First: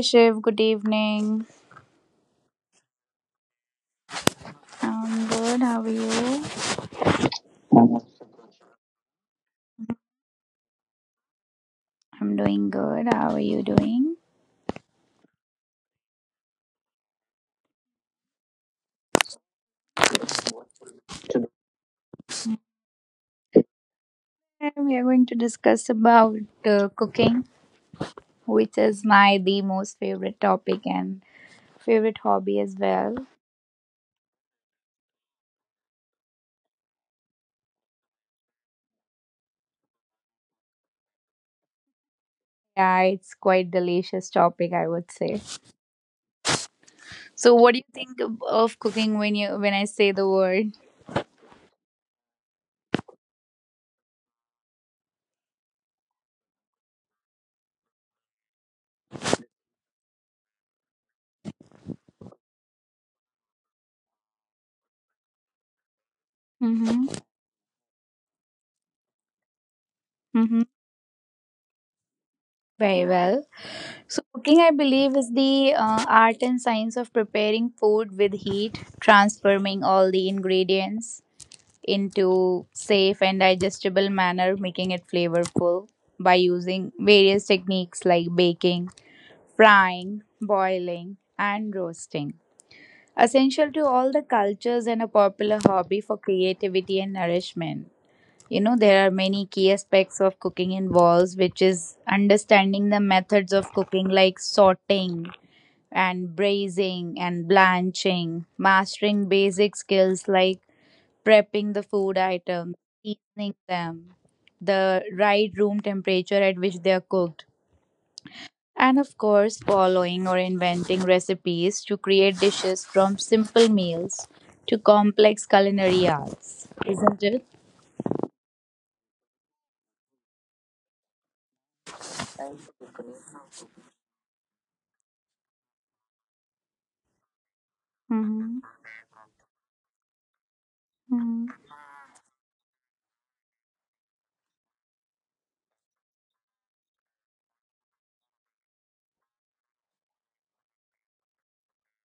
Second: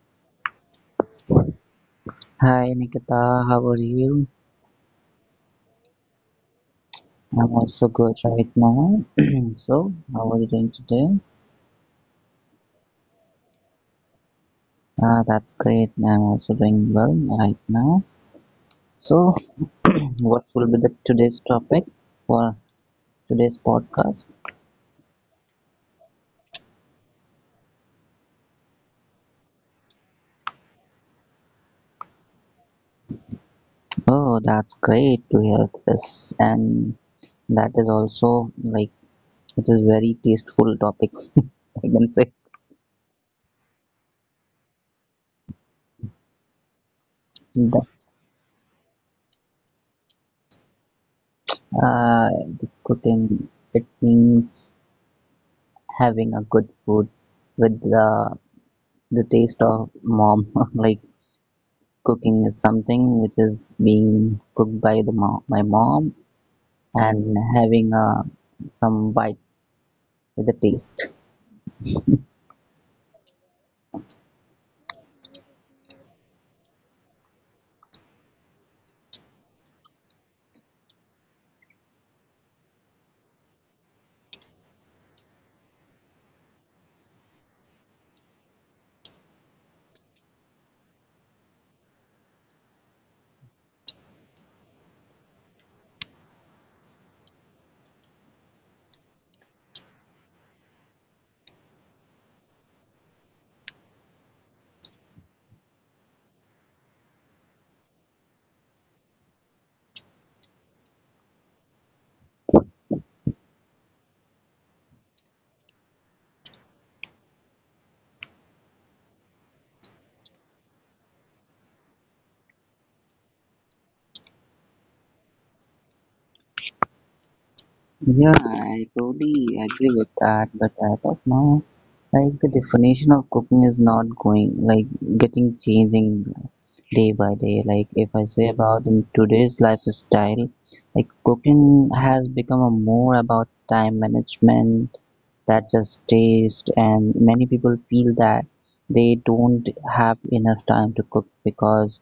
Shiv, good evening. Hi Nikita, how are you? I'm good. How are you? I'm also good right now. So, how are you doing today? I'm doing good. How are you doing? Ah, that's great. I'm also doing well right now. So, what will be the today's topic for today's podcast? Today we are going to discuss about cooking, which is my the most favorite topic and favorite hobby as well. Oh, that's great to hear this, and that is also like it is very tasteful topic. I can say Yeah, it's quite delicious topic, I would say. So, what do you that think of cooking when you when I say the word? uh, the cooking it means having a good food with the taste of mom. Like cooking is something which is being cooked by the mom, my mom, Mm-hmm. and having some bite with the Mm-hmm. taste. Very well. So, cooking, I believe, is the art and science of preparing food with heat, transforming all the ingredients into safe and digestible manner, making it flavorful by using various techniques like baking, frying, boiling, and roasting. Essential to all the cultures and a popular hobby for creativity and nourishment. You know, there are many key aspects of cooking involves, which is understanding the methods of cooking like sorting and braising and blanching, mastering basic skills like prepping the food items, seasoning them, the right room temperature at which they are cooked, and of course, following or inventing recipes to create dishes from simple meals to complex culinary arts. Isn't it? Yeah, I totally agree with that. But as of now, like the definition of cooking is not going like getting changing day by day. Like if I say Mm-hmm. about in today's lifestyle, like cooking has become a more about time management that just taste, and many people feel that they don't have enough time to cook because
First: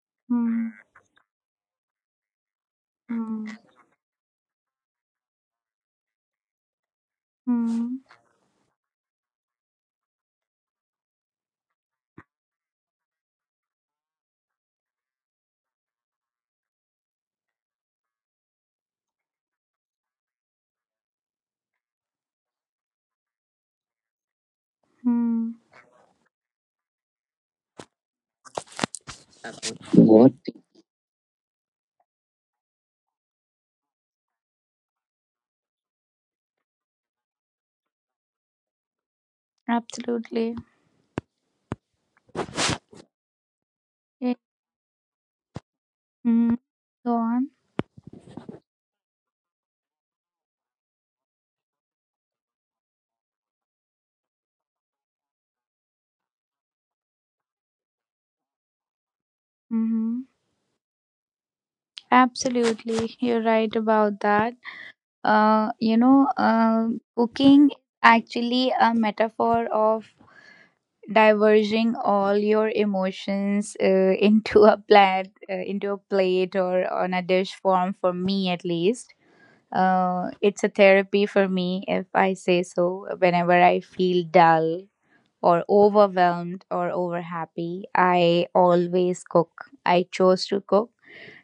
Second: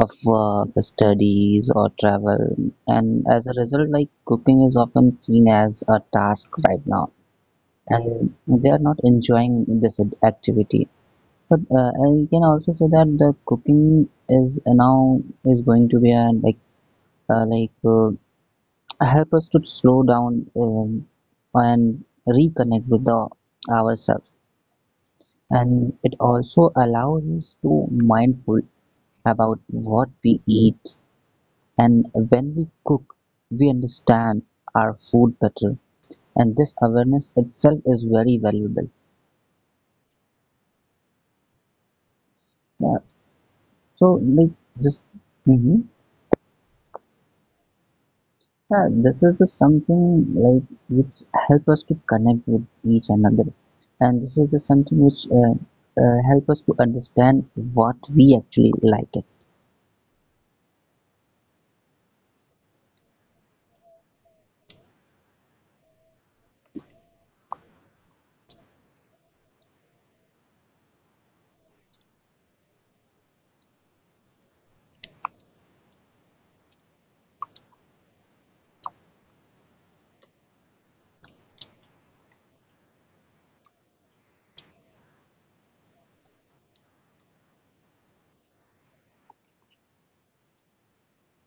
of work, Mm-hmm. studies or travel. And as a result, like cooking is often seen as a task right now Mm-hmm. and they are not enjoying this activity. But I can also say that the cooking is now is going to be a like uh, like uh, help us to slow down and reconnect with the ourselves, Mm-hmm. and it also allows us to mindful about what we eat, and when we cook we understand our food better, and this awareness itself is very valuable. Absolutely. Yeah. So Yeah. like this. Hmm. Mhm. Go on. Yeah, this is the something like which help us to connect with each another, and this is the something which help us to understand what we actually like it. Mm-hmm. Absolutely. You're right about that. Uh, you know, uh, Cooking is actually a metaphor of diverging all your emotions into a plate or on a dish form. For me, at least, it's a therapy for me, if I say so. Whenever I feel dull or overwhelmed or over happy, I always cook. I chose to cook.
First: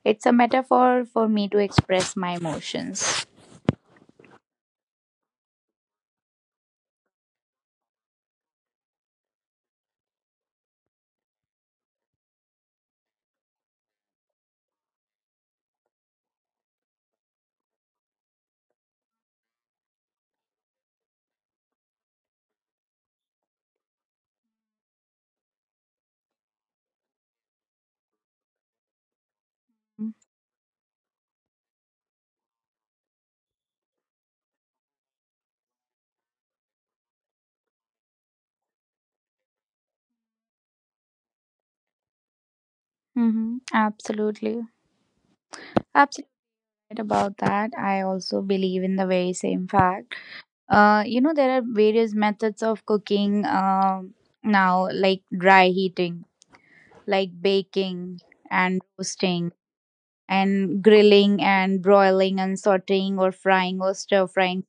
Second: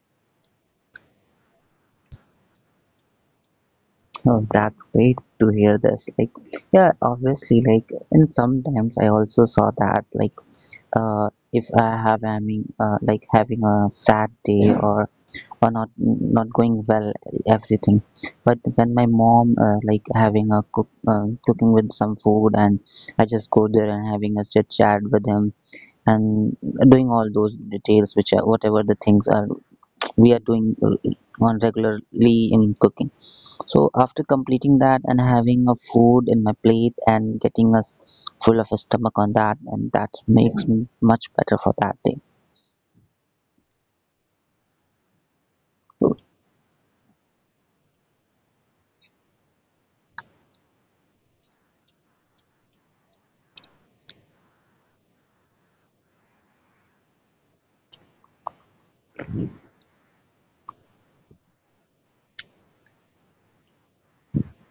It's a metaphor for me to express my emotions. Oh, that's great to hear this. Like, yeah, obviously, like, and sometimes I also saw that, like, if I having a sad day, or not going well, everything. But when my mom, like, having cooking with some food, and I just go there and having a chit chat with him, and doing all those details, which are whatever the things are we are doing on regularly in cooking, so after completing that and having a food in my plate and getting us full of a stomach on that, and that makes me much better for that day. Mm-hmm. Absolutely. Absolutely right about that. I also believe in the very same fact. You know, there are various methods of cooking now, like dry heating, like baking and roasting, and grilling and broiling and sauteing or frying or stir frying.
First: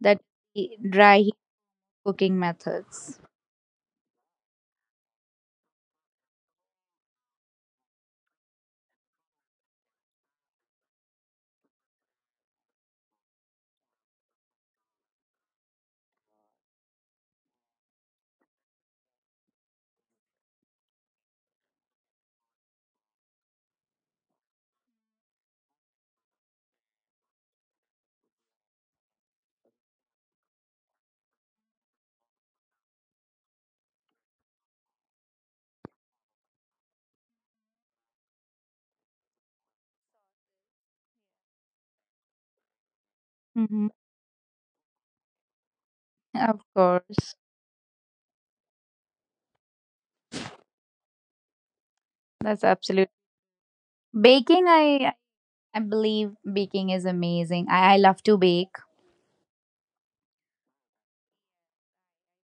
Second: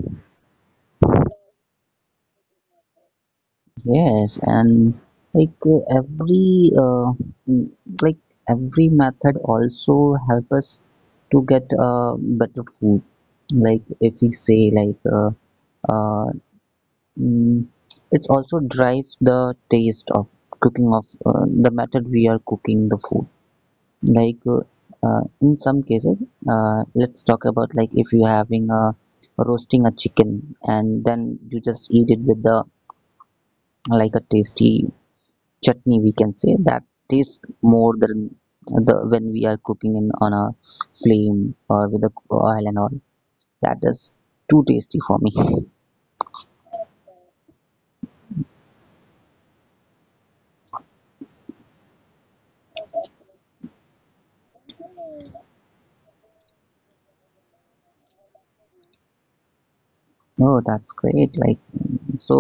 That dry heat cooking methods. Yes, and like mm, like every method also help us to get better food. Like if we say like uh, mm, it also drives the taste of cooking of the method we are cooking the food. Like in some cases, let's talk about, like, if you're having a roasting a chicken and then you just eat it with the, like, a tasty chutney, we can say that tastes more than the when we are cooking in on a flame or with the oil and all. That Mm-hmm. is too tasty for me. Of course. That's absolute. Baking, I believe baking is amazing. I love to bake. Oh, that's great. Like, so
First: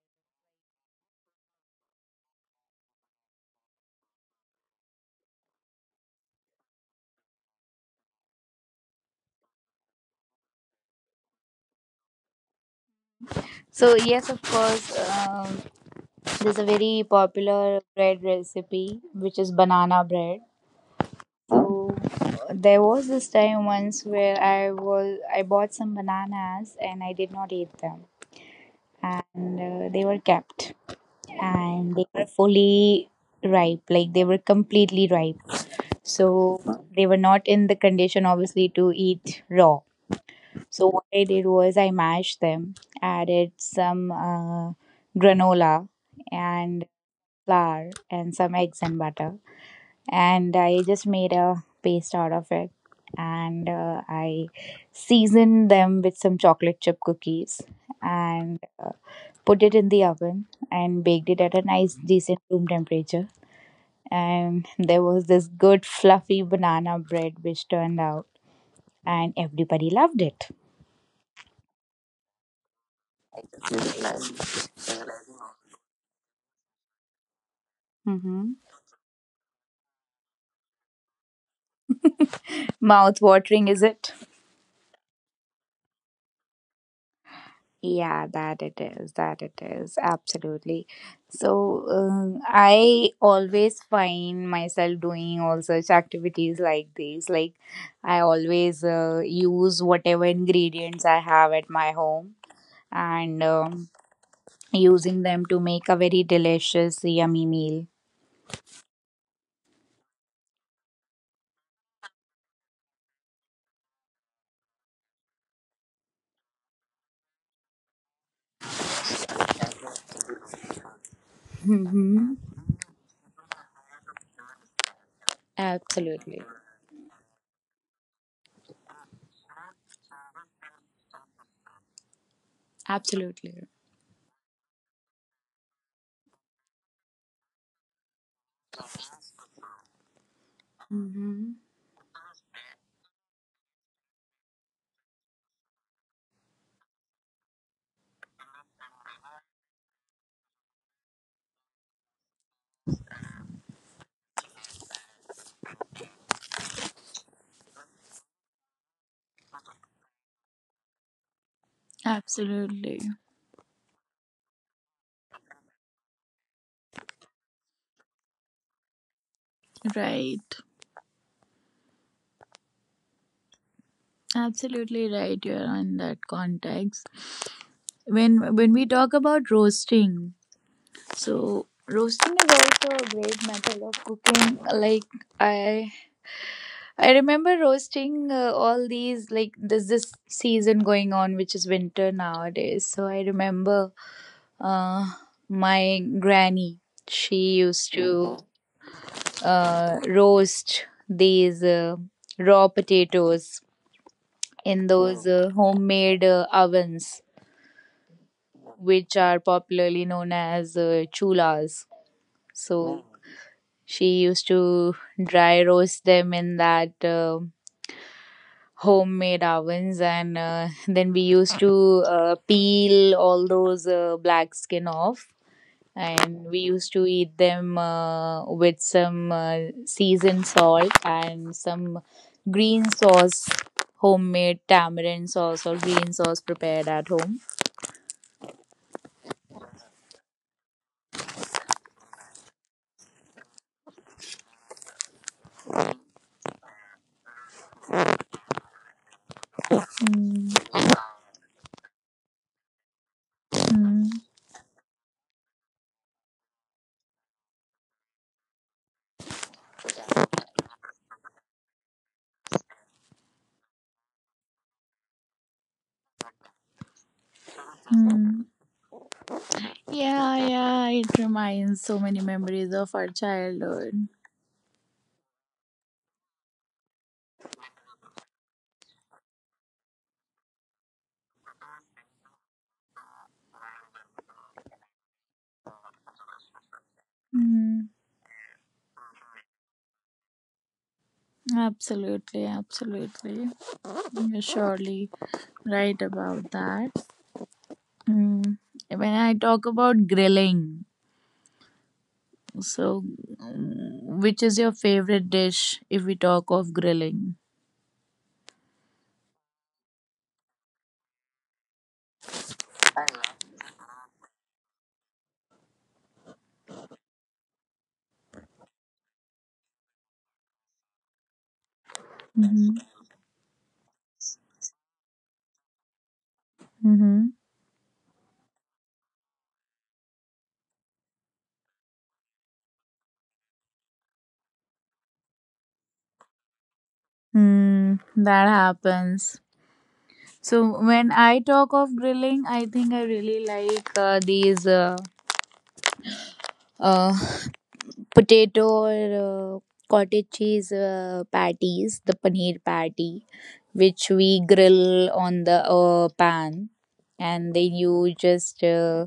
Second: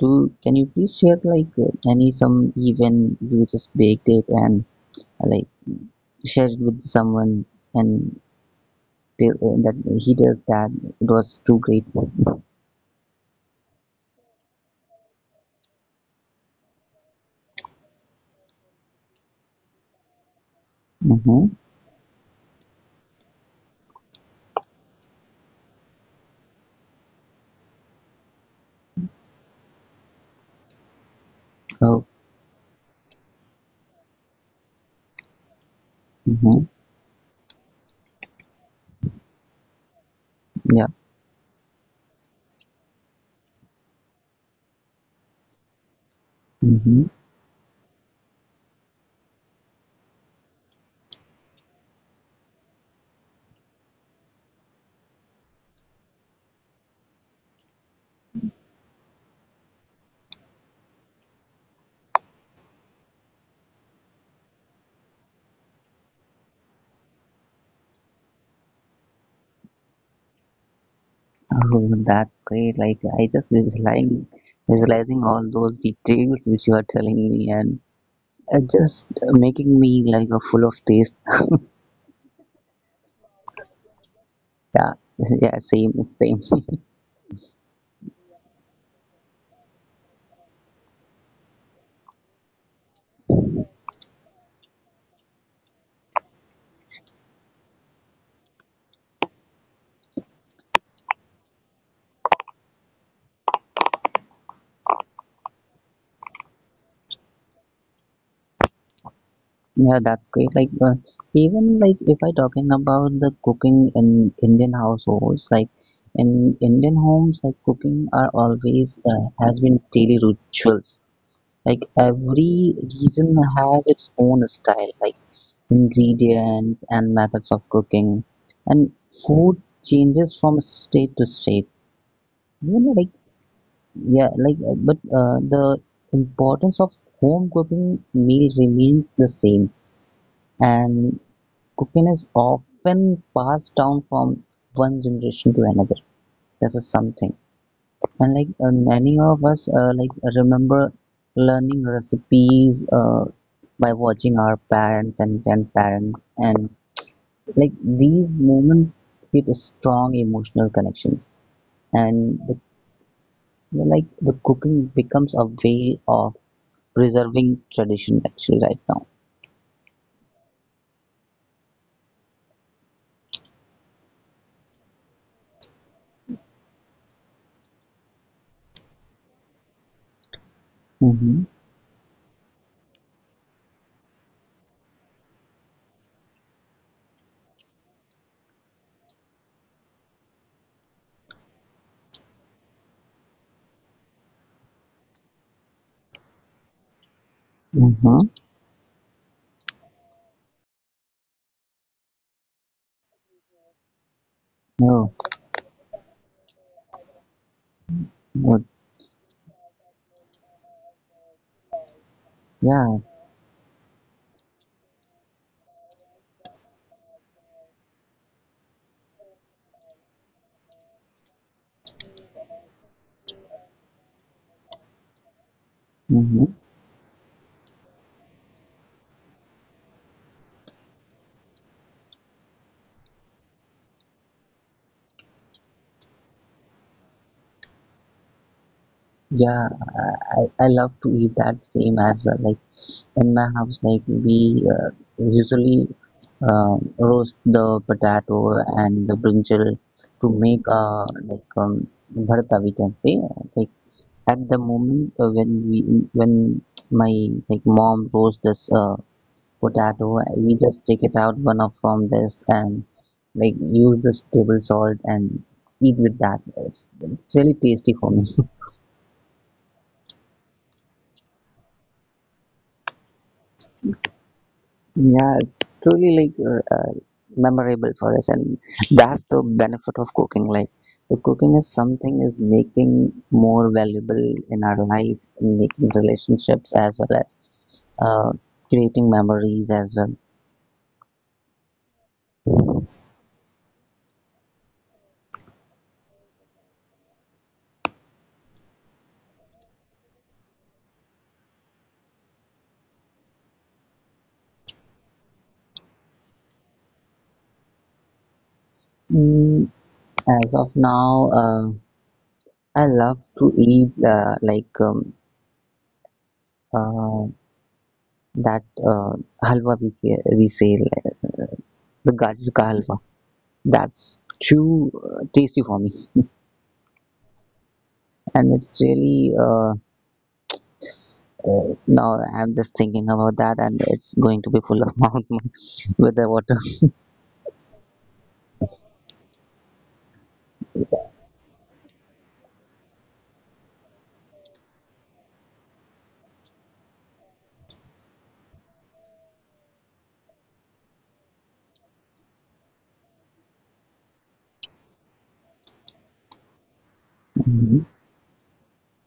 do can you please share, like, any some even you just baked it and like share it with someone? And They, that he tells that it was too great. So yes, of course, there's a very popular bread recipe which is banana bread. Mm-hmm. So there was this time once where I bought some bananas and I did not eat them, and they were kept and they Oh, were fully ripe, like they were completely ripe. So mm-hmm. they were not in the condition obviously to eat raw. Yeah. So what I did was I mashed them, added some granola and Mm-hmm. flour and some eggs and butter, and I just made a paste out of it. And I seasoned them with some chocolate chip cookies and put it in the oven and baked it at a nice decent room temperature. And there was this good fluffy banana bread which turned out, and everybody loved it. Oh, that's great. Like I just visualizing all those details which you are telling me, and Mm-hmm. Just making me like a full of taste. Mouth watering, is it? Yeah, yeah, same, same. Yeah, that it is. That it is. Absolutely. So, I always find myself doing all such activities like these. Like, I always use whatever ingredients I have at my home and using them to make a very delicious, yummy meal. Yeah, that's great. Like even like if I talking about the cooking in Indian households, like in Indian homes, like cooking are always has been daily rituals. Like Hmm. every region has its own style, like Absolutely. ingredients and methods of cooking, and food changes from state to state, like. Absolutely. Yeah, like but the importance of home cooking meal remains the same, and Hmm. cooking is often passed down from one generation to another. This is something, and like many of us like remember learning recipes by watching our parents and grandparents, and like these moments create a strong emotional connections, and Absolutely. like the cooking becomes a way of preserving tradition actually right now. Right. Absolutely right. You're on that context. When we talk about roasting, Mm-hmm. so roasting is also a great method of cooking. Like I I remember roasting all these, like there's this season going on which is winter nowadays. So I remember uh, my granny. She used Mm-hmm. to roast these raw potatoes in Oh, those homemade ovens, good. which are popularly known as chulas. Yeah. So she used to dry roast them in that homemade ovens, and then we used to peel all those black skin off. And Mm-hmm. we used to eat them with some seasoned salt and some green sauce, homemade tamarind sauce or green sauce prepared at home. Yeah. I love to eat that same as well. Like in my house, like we uh, usually roast the potato and the brinjal to make Mm, like bharta, we can say, like, mm, at the moment when we when my like mom roasts this potato, we just take it out one of from this, and like use this table salt and eat with that. It's really tasty for me. mm. Yeah, yeah, it reminds so many memories of our childhood. Yeah, it's truly like memorable for us, and that's the benefit of cooking. Like, the cooking is something is making more valuable in our life, in making relationships as well as Mm, uh, creating memories as well. absolutely, absolutely. You're surely right about that. Mm. When I talk about grilling, so mm, which is your favorite dish if we talk of grilling? Mm, as of now, I love to eat like uh, that halwa, we say, like, the gajar ka Mm-hmm. halwa. That's too tasty for me, Mm-hmm. and it's really. No, I'm just thinking about that, and it's going to be full of mountain with the water. Mm, that happens. So when I talk of grilling, I think I really like these. Uh, Potato or cottage cheese patties, the paneer patty, which we grill on the pan, and then Hmm. you just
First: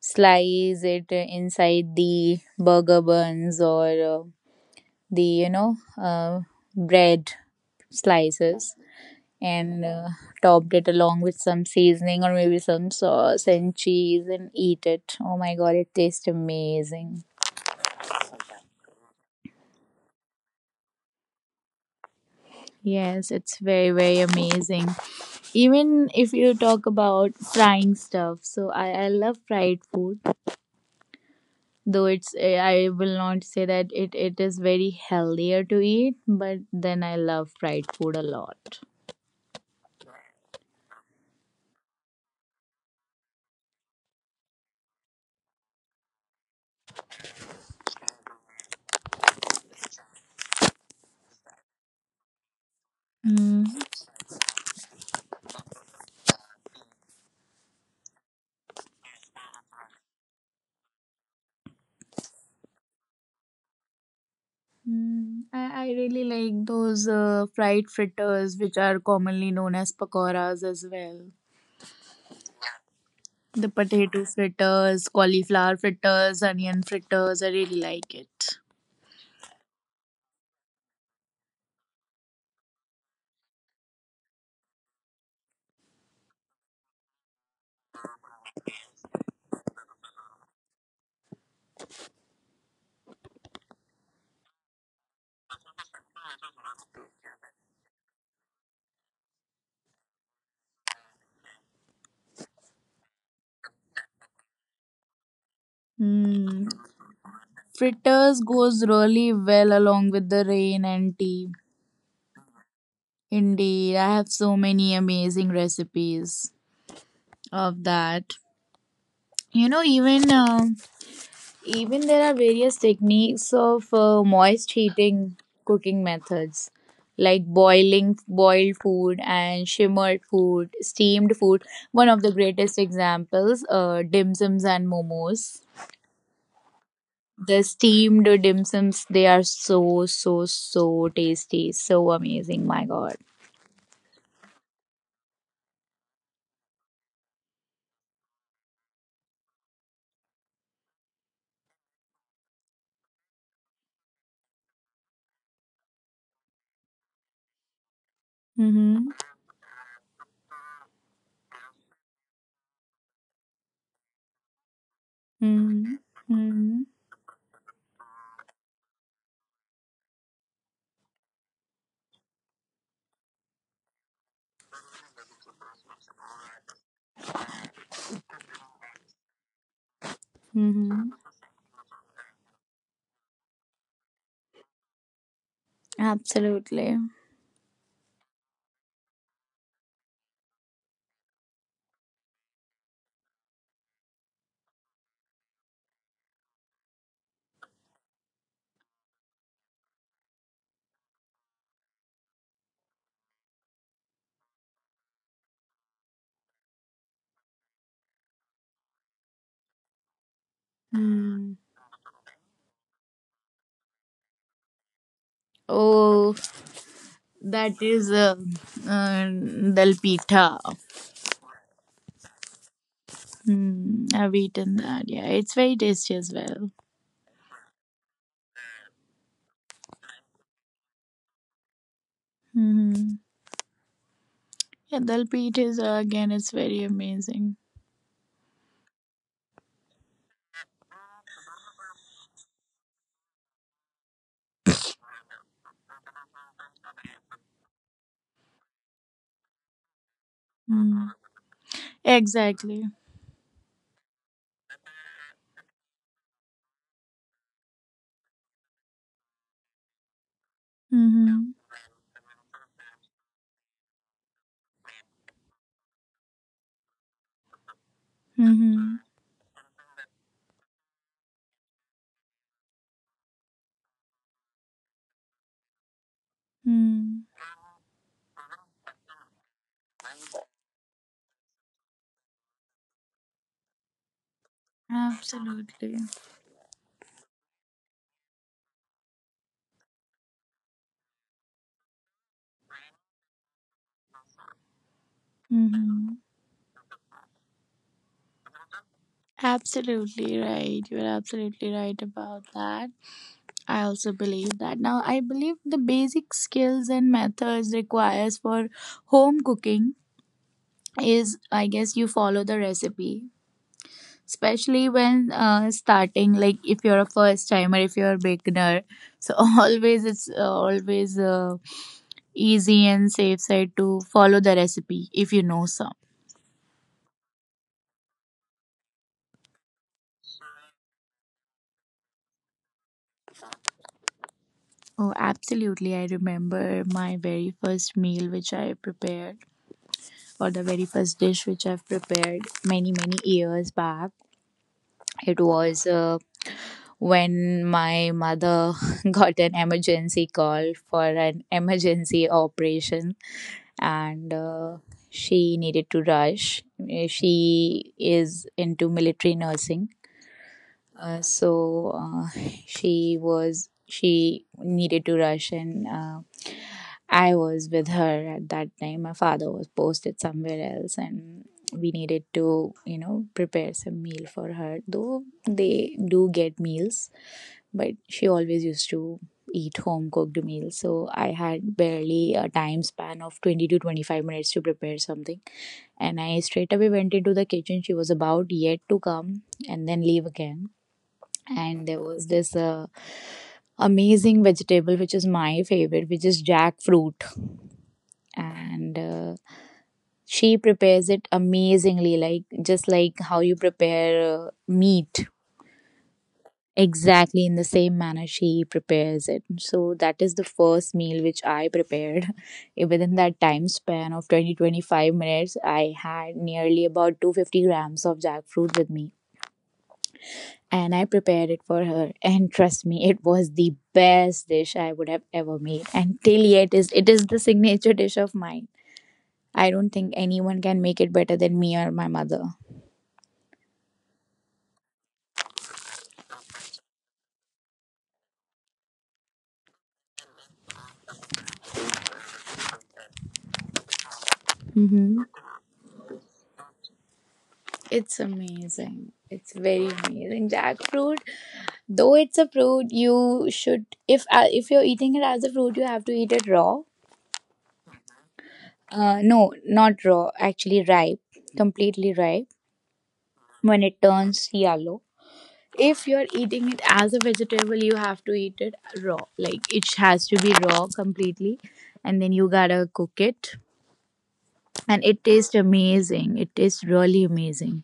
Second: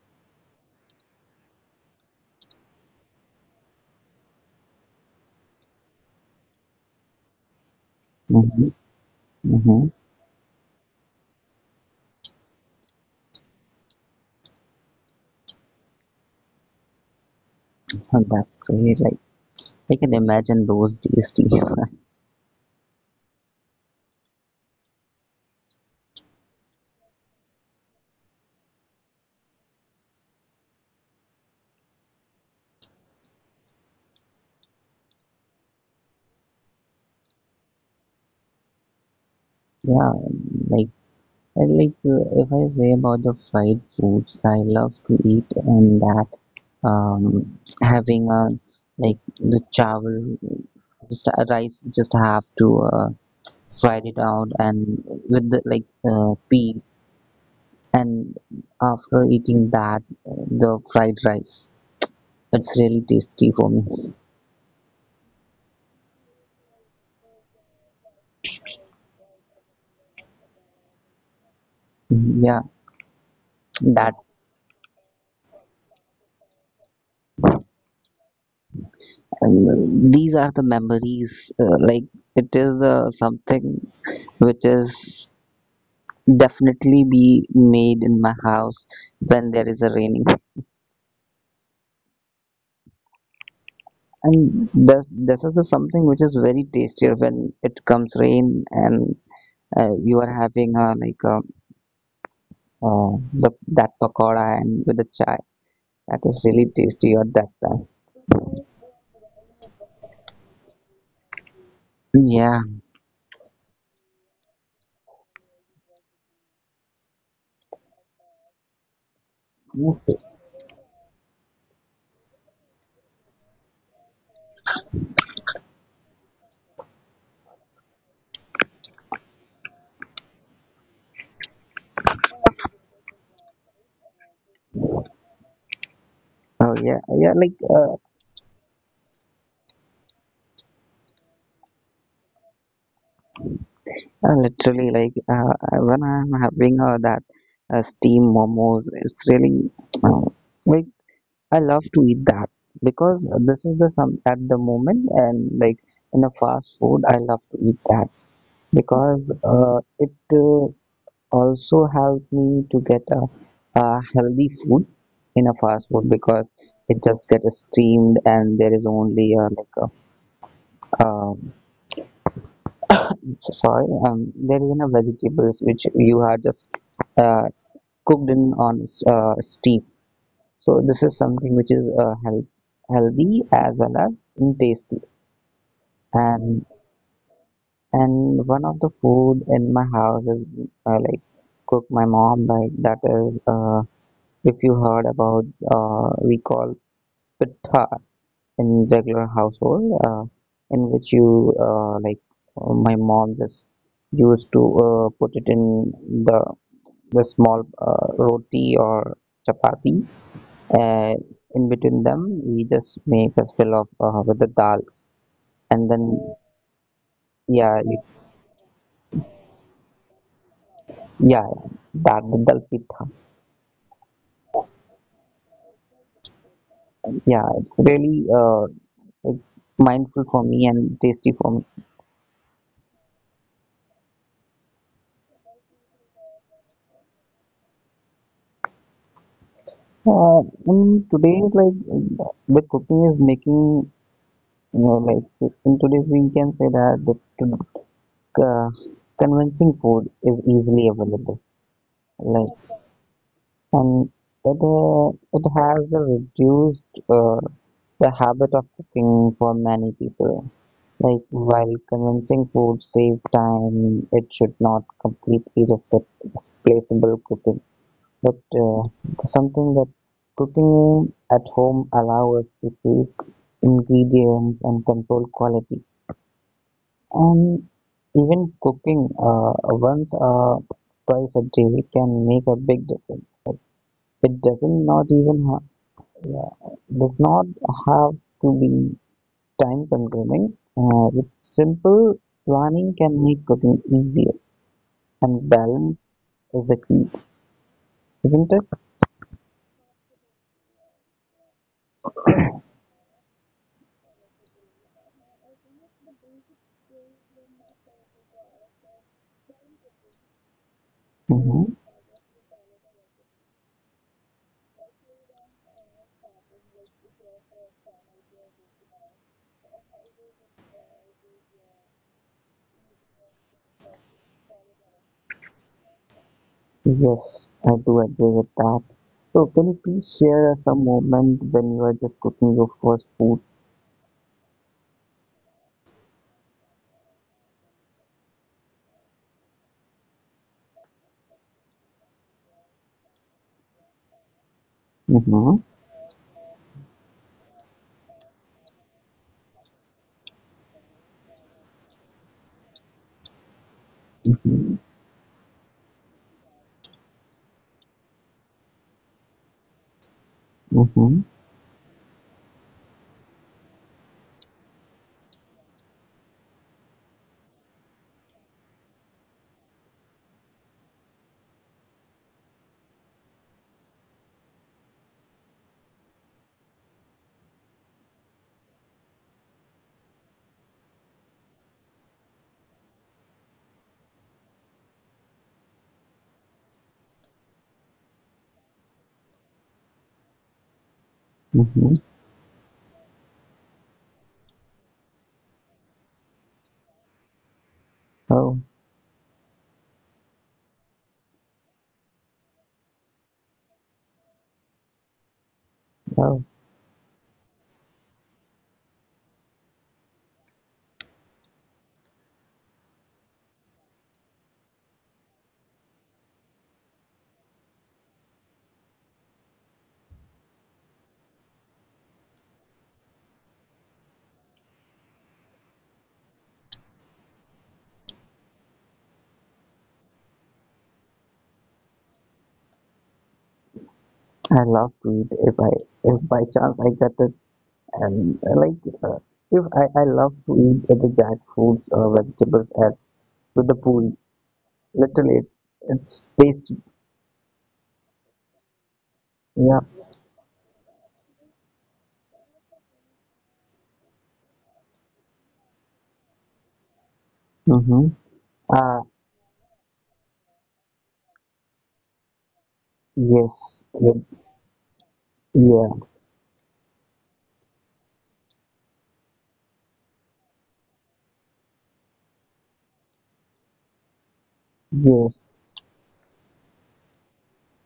slice it inside the burger buns or the, you know, bread Hmm. slices. And Hmm. Topped it along with some seasoning or maybe some sauce and cheese and eat it. Oh my god, it tastes amazing. That's great. Like I can imagine those tasties. Yes, it's very, very amazing. Even if you talk about frying stuff, so I love fried food, though it's I will not say that it is very healthier to eat, but then I love fried food a lot. Yeah, like I like if I say about the fried foods, I love to eat, and that um having a like the chawal, just a rice, just have to Mm. fried it out, and with the like pea, and after eating that the fried rice, it's really tasty for me. Mm. I really like those fried fritters, which are commonly known as pakoras as well. Yeah, The that potato fritters, cauliflower fritters, onion fritters, I really like it. these are the memories like, it is something which is definitely be made in my house when there is a raining, and this is the something which is very tastier when it comes rain, and you are having like uh, that pakoda and with the chai. That is really Mm. tasty at that time. Fritters goes really well along with the rain and tea. Yeah. Indeed, I have so many amazing recipes of that. You know, Okay. even um Even there are various techniques of moist heating cooking methods, like boiling boiled food and shimmered food, steamed food. One of the greatest examples, dim sums and momos. Oh, yeah, yeah. Like The steamed dim sums, they are so, so, so tasty. So amazing, my God. Literally, like when I'm having that steamed momos, it's really uh, like I love to eat that, because this is the some at the moment, and like in a fast food, I love to eat that, Mm-hmm. because it also helps me to get a healthy food in a fast Mm-hmm. food, because Mm-hmm. it just gets steamed and there is only like a um, soil, there is enough vegetables which you had just uh, cooked in on steam. So this Mm-hmm. is something which is healthy as well as tasty. And Absolutely. and one of the food in my house is like cook my mom, like that is if you heard about, we call pitha in regular household, in which you like my mom just used to put it in the the small roti or chapati, and Mm. in between them we just make a fill of with the dal, and then Oh, that yeah, you, is uh, dal pitha. yeah, that the dal pitha. Mm, I've eaten that. Yeah, it's very tasty as well. Yeah, it's mindful for me and tasty for me. Mm-hmm. Yeah, dal pitha is again, it's very amazing. Uh, and today, like the cooking is making, like, in today's we can say that the uh, convincing food is easily Mm. available. Like, Exactly. and it uh, it has reduced uh, the habit of cooking for many people. Like, Mm-hmm. while convincing food save time, it should not completely replaceable cooking, but Mm-hmm. something that cooking at home allows us to take ingredients and control quality. Mm. And even cooking once or twice a day can make a big difference. It doesn't not even Absolutely. does not have to be time consuming. With simple planning can make cooking easier and balance Mm-hmm. is the key, isn't it? Absolutely right. You're absolutely right about that. I also believe that. Now, I believe the basic skills and methods requires for home cooking is, Hmm. I guess, you follow the recipe. Especially when starting, like if you're a first timer, if you're a beginner, so always it's always easy and safe side to follow the recipe if you know some. Yes, I do agree with that. So can you please share us a moment when you are just cooking your first food? Oh, absolutely! I remember my very first meal which I prepared, for the very first dish which I've prepared many, many years back. It Mm-hmm. was when my mother got an emergency call for an emergency operation and Mm-hmm. She needed to rush. She is into military nursing, Mm-hmm. so she needed to rush and I was with her at that time. My father was posted somewhere else and we needed to, you know, prepare some meal for her, though they do get meals, but she always used to eat home cooked meals. So I had barely a time span of 20 to 25 minutes to prepare something, and I straight away went into the kitchen. She was about yet to come and then leave again. And Mm-hmm. there was this amazing vegetable which is my favorite, which is jackfruit. Oh, And she prepares it amazingly, like just like how you prepare meat, wow. exactly in the same manner she prepares it. So that is the first meal which I prepared within that time span of 20 to 25 minutes. I had nearly about 250 grams of jackfruit with me, and I prepared it for her. And trust me, it was the best dish I would have ever made. And till yet is it is the signature dish of mine. I don't think anyone can make it better than me or my mother. I love to eat, if by chance I get it, and like uh, if I love to eat the jackfruits or vegetables at with the pool. Mm-hmm. Literally, it's tasty. It's amazing. It's Yeah. very amazing. Jackfruit, though it's a fruit, you should, if you're eating it as a fruit, you have to eat it raw. Mm-hmm. Uh, No, not raw. Actually, ripe, completely ripe. yes. When it Yeah. turns yellow, Yeah. if you're eating it as a vegetable, you have to eat it raw, like it has to be raw completely, and then you gotta cook it, and it Yes. tastes amazing. It tastes really amazing.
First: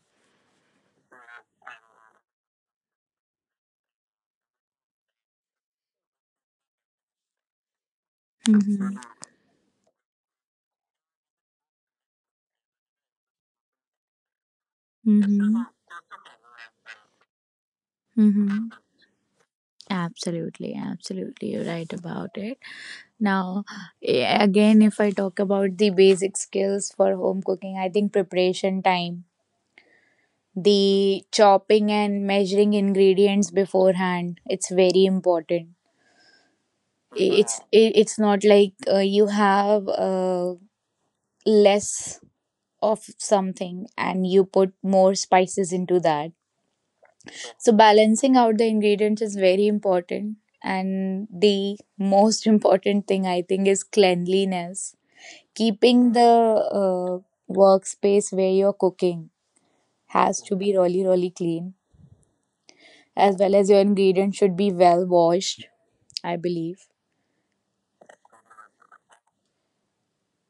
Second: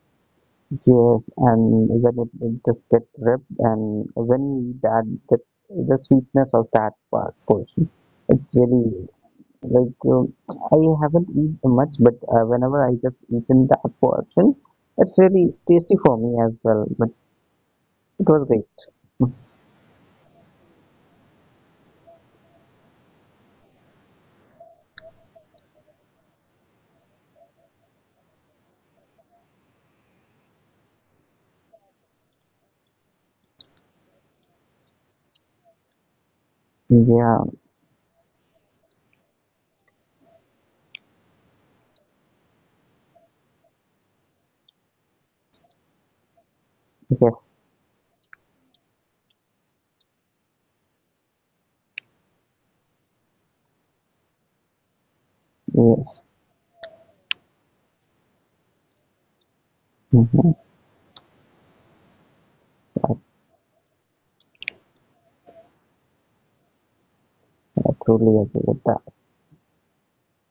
Yes. And when it just get ripped, and when you eat that, the sweetness of that part portion, it's really, Mm-hmm. like I haven't eaten much, but whenever I just eaten that portion, it's really Mm-hmm. tasty for me as well. But it was great. Mm-hmm. Absolutely, absolutely, you're right about it. Now, again, if I talk about the basic skills for home cooking, I think preparation time, the chopping and measuring ingredients beforehand, it's very important. Yeah. It's not like you have less of something and you put more spices into that, Yes. so balancing out the ingredients is very important. And the most important thing I think is cleanliness. Keeping Yes. the uh, workspace where you're cooking has Mm-hmm. to be really really clean, as well as your ingredients should be well washed, I believe. I truly agree with that.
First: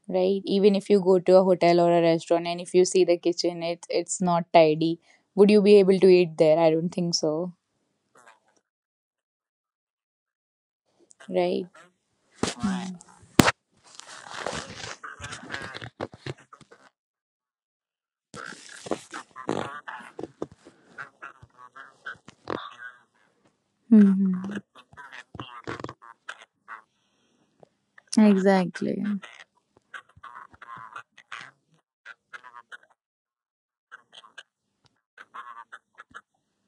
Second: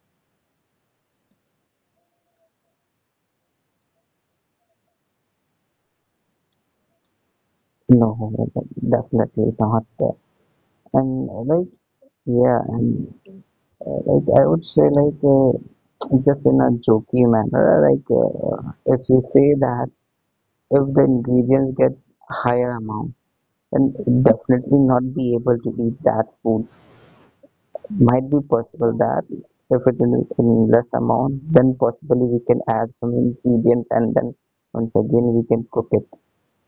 Right? Even if you go to a hotel or a restaurant and if you see the kitchen, it's not tidy. Would you be able to eat there? I don't think so, No, definitely not. And right? like, yeah, and like I would say, like, just in a jokey manner, like, if we say that, if the ingredients get higher amount, then Mm-hmm. definitely not be able to eat that food. Might be possible Exactly. that if it is in less amount, then possibly we can add some ingredient, and then once again we can cook it,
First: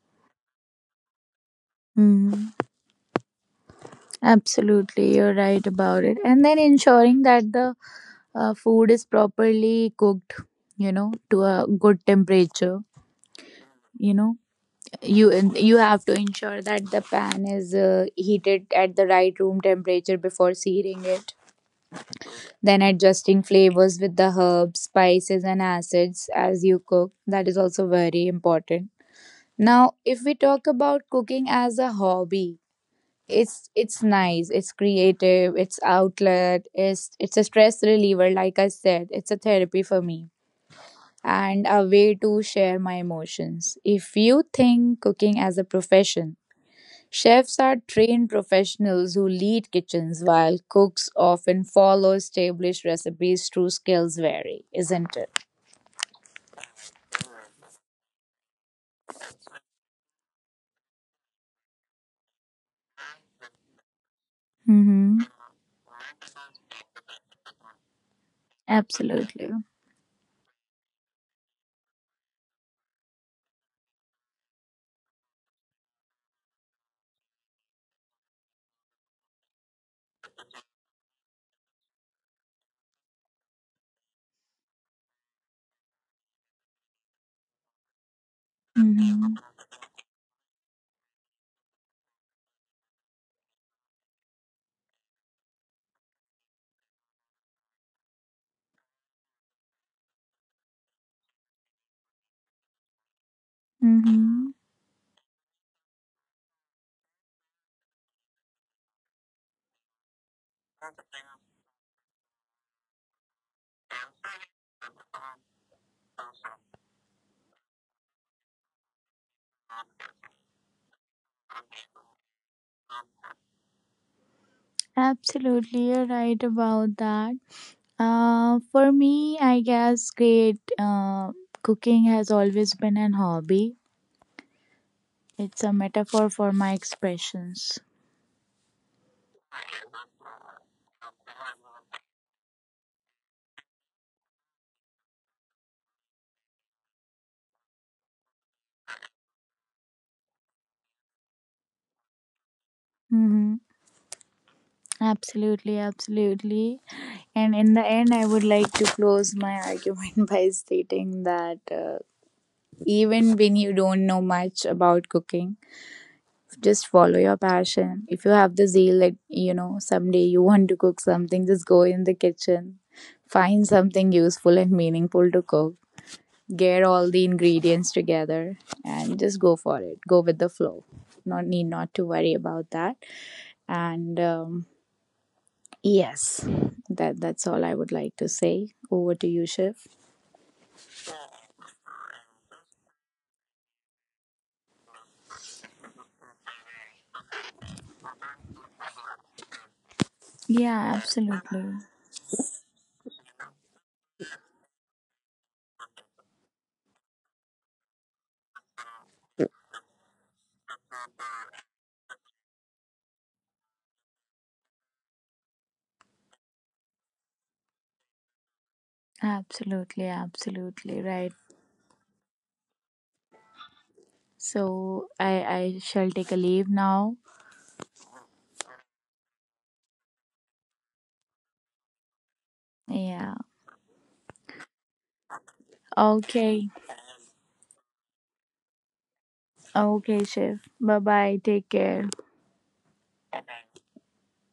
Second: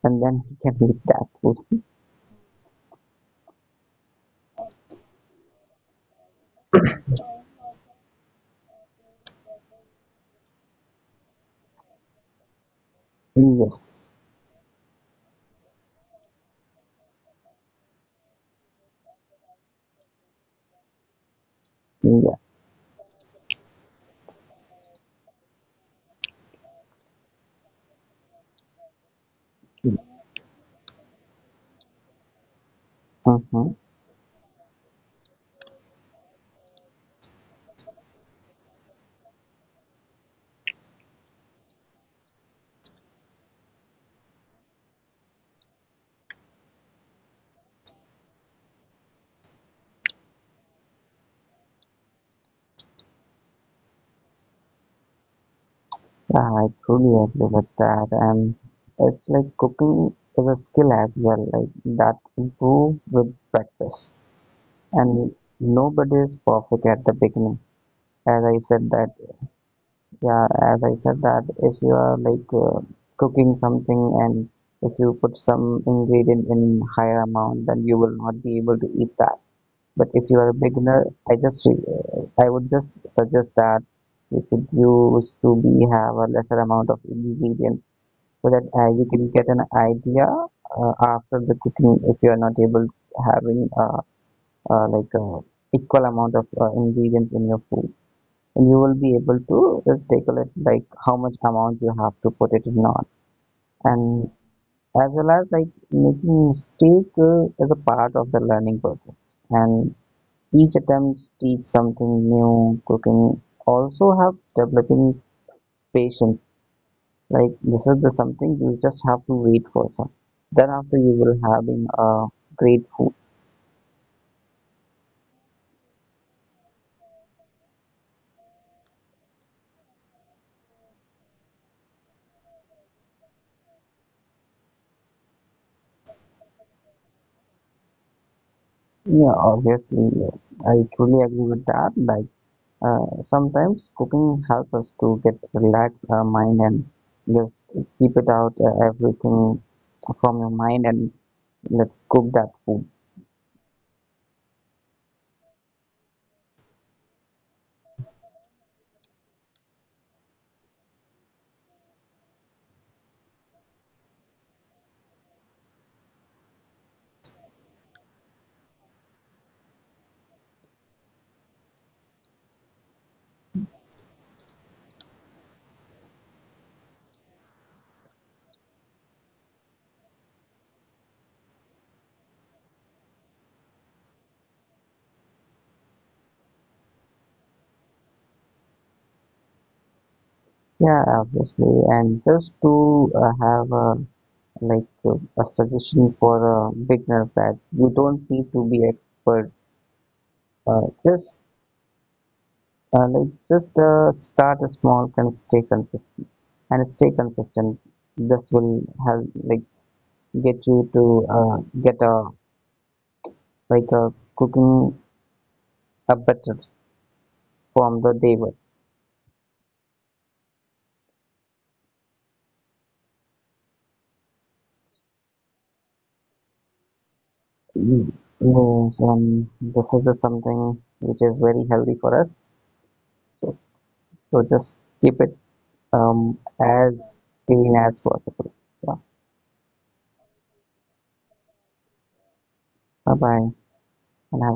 and then we can eat that food. Hmm. Absolutely, you're right about it. And then ensuring that the food is properly cooked, you know, to a good temperature. Yes, You know, you you have to ensure that the pan is heated at the right room temperature before searing it. yeah. Then adjusting flavors with the herbs, spices, and acids as you cook. That is also very important. Now, if we talk about cooking as a hobby, Uh-huh. it's nice, it's creative, it's outlet, it's a stress reliever, like I said, it's a therapy for me and a way to share my emotions. If you think cooking as a profession, chefs are trained professionals who lead kitchens, while cooks often follow established recipes. True skills vary, isn't it? Yeah, I truly agree with that. And it's like cooking is a skill as well, like that improve with practice. Mm-hmm. And nobody is perfect at the beginning. As I said that, Absolutely. yeah, as I said that, if you are like cooking something, and if you put some ingredient in higher amount, then you will not be able to eat that. But if you are a beginner, I would just suggest that you should use to be have a lesser amount of ingredient, so that you can Mm-hmm. get an idea after the cooking, if you are not able to having uh, like uh, equal amount of ingredients in your food, and you will be able to just take a look like how much amount you have to put it in on. And Mm-hmm. as well as, like, making mistake is a part of the learning process, and each attempt teach something new. Cooking also helps developing patience. Like, this is the something you just have to wait for some. Then after you will having a great food. Absolutely, you're right about that. For me, I guess great cooking has always been an hobby. It's a metaphor for my expressions. Yeah, obviously, I truly agree with that. Like sometimes cooking helps us to get relax our mind, and just keep it out everything from your mind, and let's cook that food. Mm-hmm. Absolutely, absolutely. And in the end, I would like to close my argument by stating that even when you don't know much about cooking, just follow your passion. If you have the zeal that, you know, someday you want to cook something, just go in the kitchen, find something useful and meaningful to cook, get all the ingredients together, and just go for it. Go with the flow. Not need not to worry about that. And yes, that's all I would like to say. Over to you, Shiv. Yeah, obviously. And just to have like uh, a suggestion for beginners that you don't need to be expert. Uh, Yeah, just absolutely. just start a small and stay consistent This will help, like, get you to uh, get a like a cooking a better from the day one. Absolutely, absolutely right. So I shall take a leave now. Mm, yes, and this is the something which is very healthy for us, Yeah. so so just keep it um, Okay. as clean as possible. Yeah. Okay, Shiv. Bye bye. Take care. Bye bye, and have